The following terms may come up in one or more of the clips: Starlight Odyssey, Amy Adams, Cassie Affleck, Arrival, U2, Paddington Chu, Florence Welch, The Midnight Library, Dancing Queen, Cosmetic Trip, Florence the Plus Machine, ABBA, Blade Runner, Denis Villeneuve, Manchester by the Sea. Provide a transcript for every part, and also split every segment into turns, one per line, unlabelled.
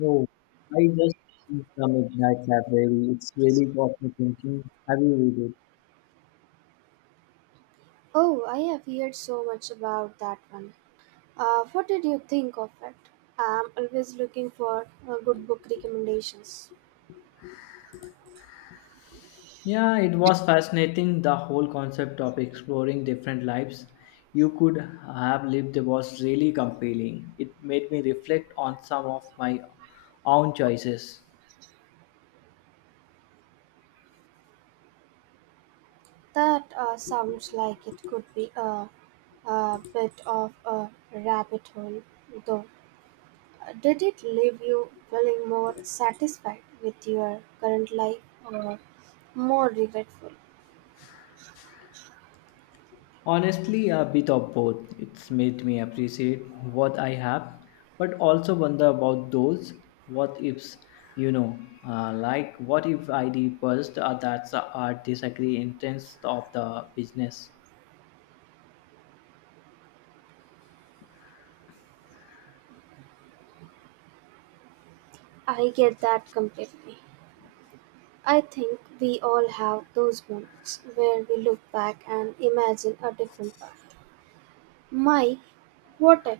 Oh, I just finished The Midnight Library. It's really got me thinking. Have you read it?
Oh, I have heard so much about that one. What did you think of it? I'm always looking for good book recommendations.
Yeah, it was fascinating. The whole concept of exploring different lives you could have lived was really compelling. It made me reflect on some of my own choices.
That sounds like it could be a bit of a rabbit hole, though. Did it leave you feeling more satisfied with your current life or more regretful?
Honestly, a bit of both. It's made me appreciate what I have, but also wonder about those what ifs, you know. Like, what if I reversed that's the art disagree intents of the business?
I get that completely. I think we all have those moments where we look back and imagine a different path. My quartet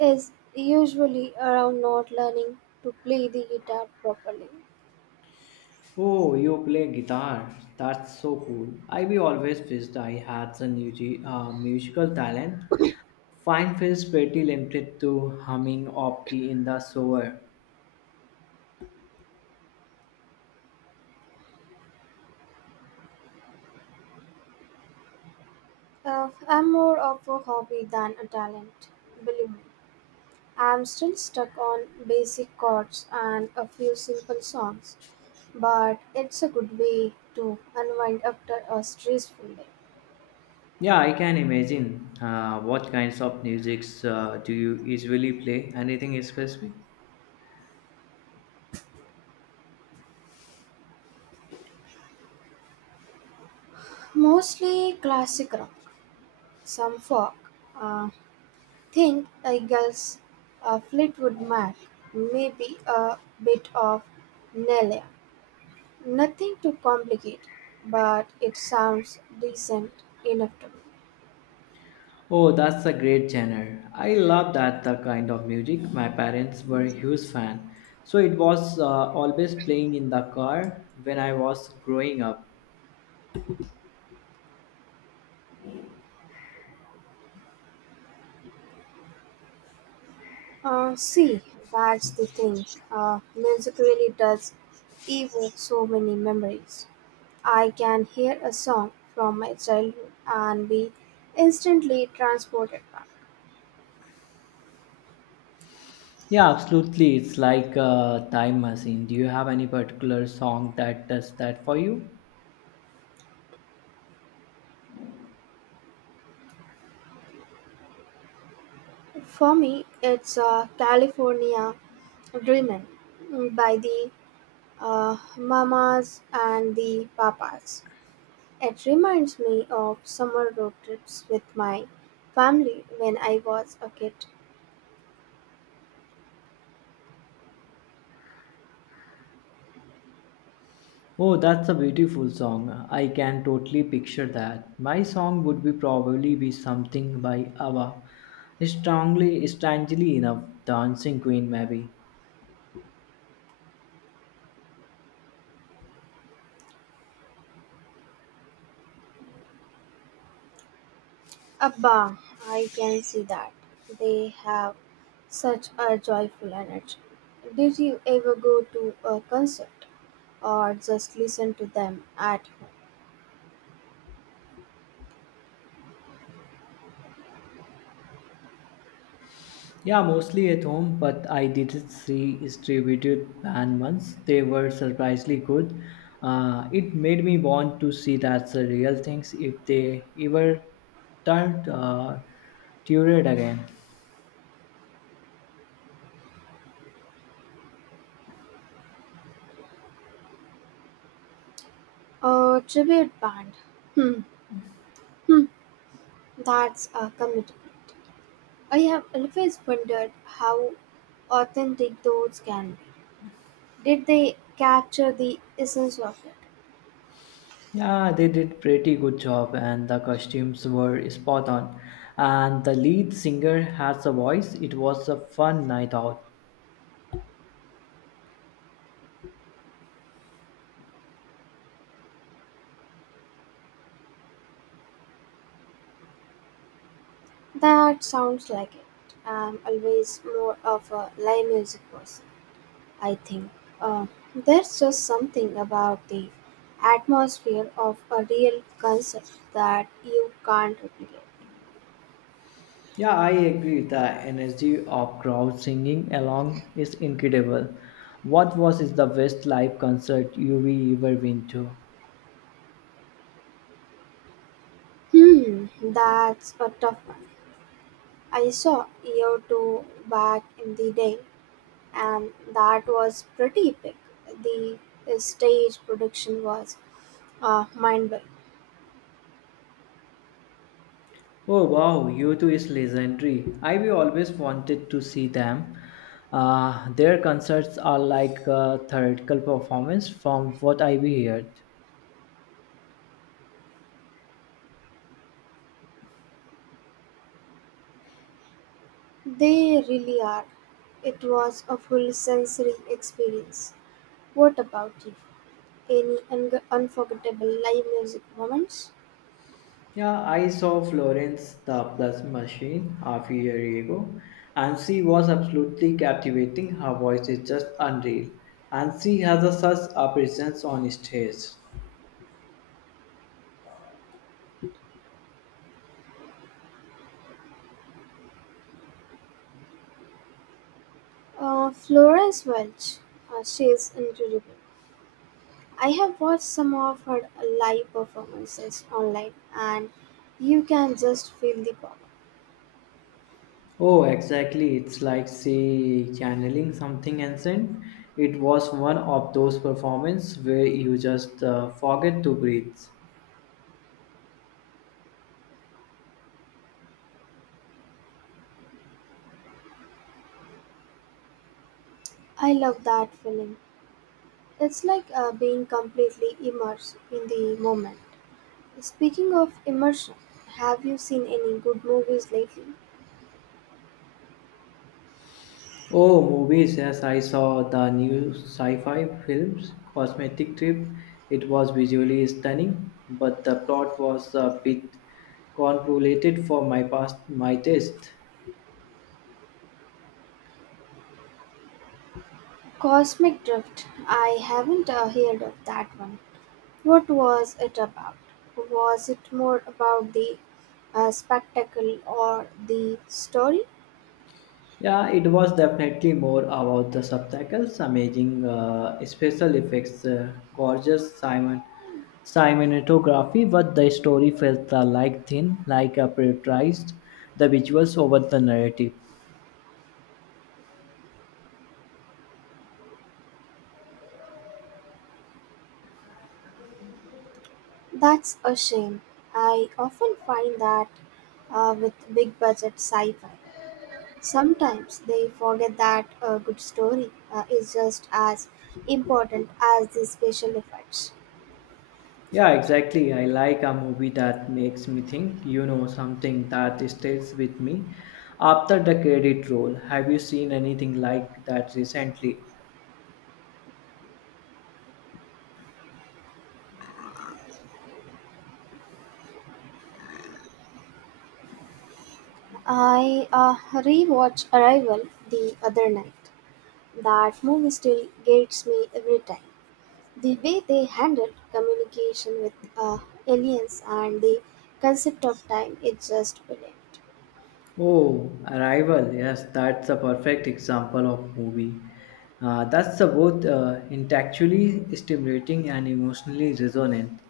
is usually around not learning to play the guitar properly.
Oh, you play guitar. That's so cool. I be always wished I had some musical talent. Fine feels pretty limited to humming of key in the shower.
I'm more of a hobby than a talent, believe me. I'm still stuck on basic chords and a few simple songs, but it's a good way to unwind after a stressful day.
Yeah, I can imagine. What kinds of musics do you usually play? Anything in specific?
Mostly classic rock, some folk, uh, think I guess Fleetwood Mac, maybe a bit of Nelia. Nothing too complicated, but it sounds decent enough to me.
Oh, that's a great genre. I love that the kind of music. My parents were huge fan, so it was always playing in the car when I was growing up.
See, that's the thing. Music really does evoke so many memories. I can hear a song from my childhood and be instantly transported back.
Yeah, absolutely. It's like a time machine. Do you have any particular song that does that for you?
For me, it's California Dreamin' by the Mamas and the Papas. It reminds me of summer road trips with my family when I was a kid.
Oh, that's a beautiful song. I can totally picture that. My song would be probably be something by ABBA. Strongly, strangely enough, Dancing Queen maybe.
ABBA, I can see that. They have such a joyful energy. Did you ever go to a concert or just listen to them at home?
Yeah, mostly at home, but I did see distributed band once. They were surprisingly good. It made me want to see that's the real things if they ever turned toured again.
A tribute band? Hmm, that's a commitment. I have always wondered how authentic those can be. Did they capture the essence of it?
Yeah, they did pretty good job and the costumes were spot on. And the lead singer has a voice. It was a fun night out.
That sounds like it. I'm always more of a live music person, I think. Uh, there's just something about the atmosphere of a real concert that you can't replicate.
Yeah, I agree. The energy of crowd singing along is incredible. What was is the best live concert you've ever been to?
Hmm, that's a tough one. I saw EO two back in the day, and that was pretty epic. The stage production was mind blowing.
Oh wow, U2 is legendary. I've always wanted to see them. Their concerts are like a theatrical performance from what I've heard.
They really are. It was a full sensory experience. What about you? Any unforgettable live music moments?
Yeah, I saw Florence the Plus Machine half a year ago, and she was absolutely captivating. Her voice is just unreal, and she has such a presence on stage.
Florence Welch, she is incredible. I have watched some of her live performances online, and you can just feel the power.
Oh, exactly. It's like she channeling something ancient. It was one of those performances where you just forget to breathe.
I love that feeling. It's like being completely immersed in the moment. Speaking of immersion, have you seen any good movies lately?
Oh, movies, yes, I saw the new sci fi films, Cosmetic Trip. It was visually stunning, but the plot was a bit convoluted for my past my taste.
Cosmic Drift. I haven't heard of that one. What was it about? Was it more about the spectacle or the story?
Yeah, it was definitely more about the subtitles, amazing special effects, gorgeous Simon cinematography, but the story felt like thin, like a prioritized the visuals over the narrative.
That's a shame. I often find that with big budget sci fi. Sometimes they forget that a good story is just as important as the special effects.
Yeah, exactly. I like a movie that makes me think, you know, something that stays with me after the credit roll. Have you seen anything like that recently?
I rewatched Arrival the other night. That movie still gets me every time. The way they handled communication with aliens and the concept of time is just brilliant.
Oh, Arrival. Yes, that's a perfect example of movie. That's a both intellectually stimulating and emotionally resonant.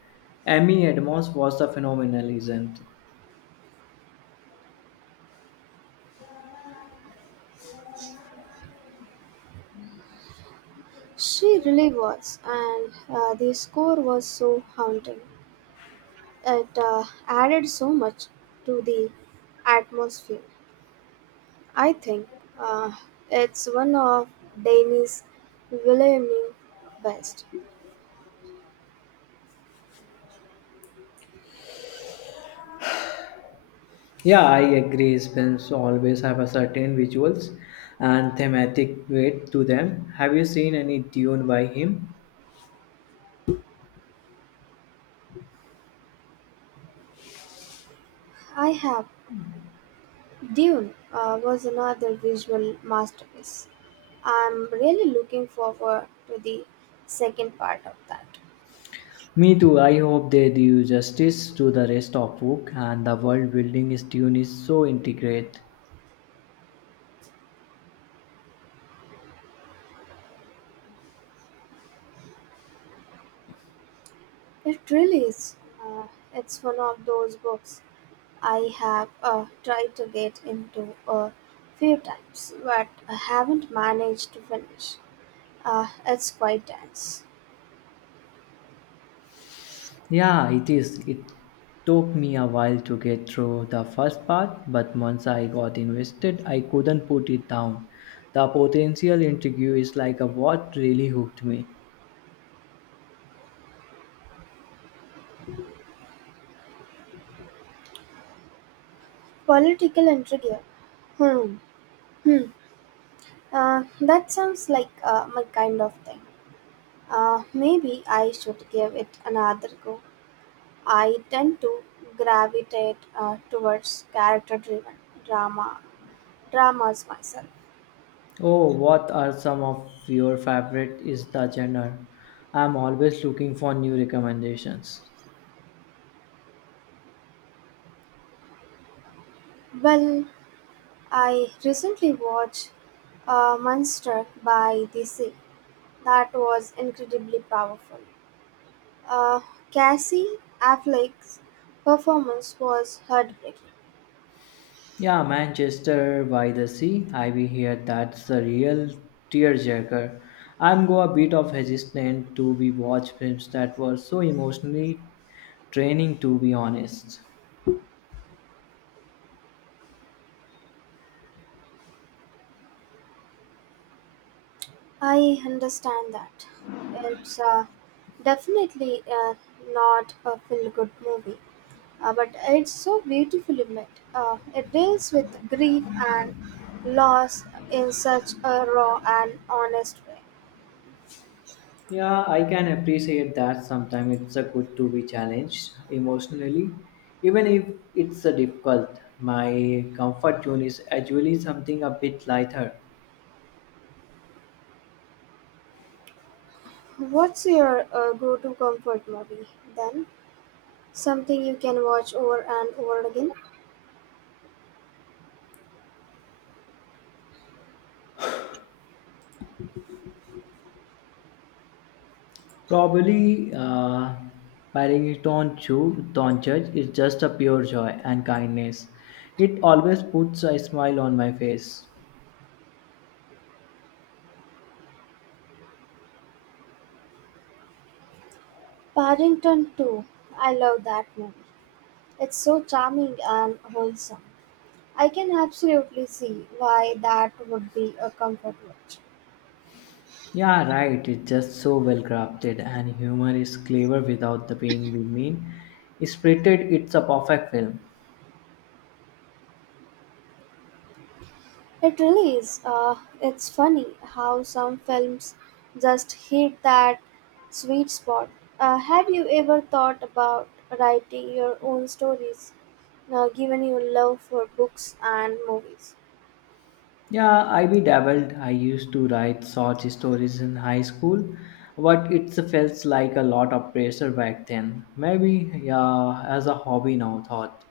Amy Adams was a phenomenal, isn't?
She really was, and the score was so haunting. It added so much to the atmosphere. I think uh, it's one of Denis Villeneuve's best.
Yeah, I agree. Spins always have a certain visuals and thematic weight to them. Have you seen any tune by him?
I have Dune was another visual masterpiece. I'm really looking forward to the second part of that.
Me too. I hope they do justice to the rest of book and the world building is tune is so integrate.
It really is. Uh, it's one of those books I have tried to get into a few times, but I haven't managed to finish. It's quite dense.
Yeah, it is. It took me a while to get through the first part, but once I got invested, I couldn't put it down. The potential intrigue is like a what really hooked me.
Political intrigue. Hmm. Hmm. That sounds like my kind of thing. Maybe I should give it another go. I tend to gravitate towards character-driven drama dramas myself.
Oh, what are some of your favorite is the genre? I'm always looking for new recommendations.
Well, I recently watched Monster by the Sea. That was incredibly powerful. Uh, Cassie Affleck's performance was heartbreaking.
Yeah, Manchester by the Sea. I be here. That's a real tearjerker. I'm go a bit of hesitant to be watch films that were so emotionally draining. To be honest.
I understand that. It's definitely not a feel-good movie, but it's so beautifully made. It deals with grief and loss in such a raw and honest way.
Yeah, I can appreciate that. Sometimes it's a good to be challenged emotionally, even if it's a difficult. My comfort zone is actually something a bit lighter.
What's your go-to comfort movie then? Something you can watch over and over again?
Probably, Paddington Chu, Don Church is just a pure joy and kindness. It always puts a smile on my face.
Paddington 2. I love that movie. It's so charming and wholesome. I can absolutely see why that would be a comfort watch.
Yeah, right. It's just so well crafted, and humor is clever without the being mean. Spirited, it's a perfect film.
It really is. It's funny how some films just hit that sweet spot. Have you ever thought about writing your own stories, given your love for books and movies?
Yeah, I be dabbled. I used to write short stories in high school, but it felt like a lot of pressure back then. Maybe, yeah, as a hobby now, thought.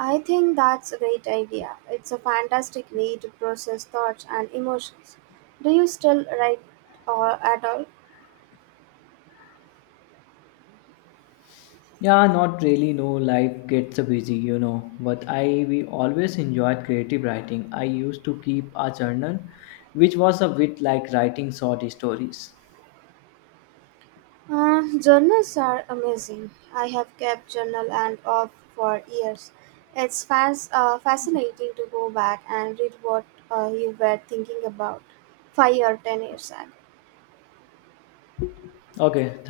I think that's a great idea. It's a fantastic way to process thoughts and emotions. Do you still write or at all?
Yeah, not really. No, life gets busy, you know. But I we always enjoyed creative writing. I used to keep a journal, which was a bit like writing short stories.
Journals are amazing. I have kept journal and off for years. It's fascinating to go back and read what you were thinking about 5 or 10 years ago.
Okay,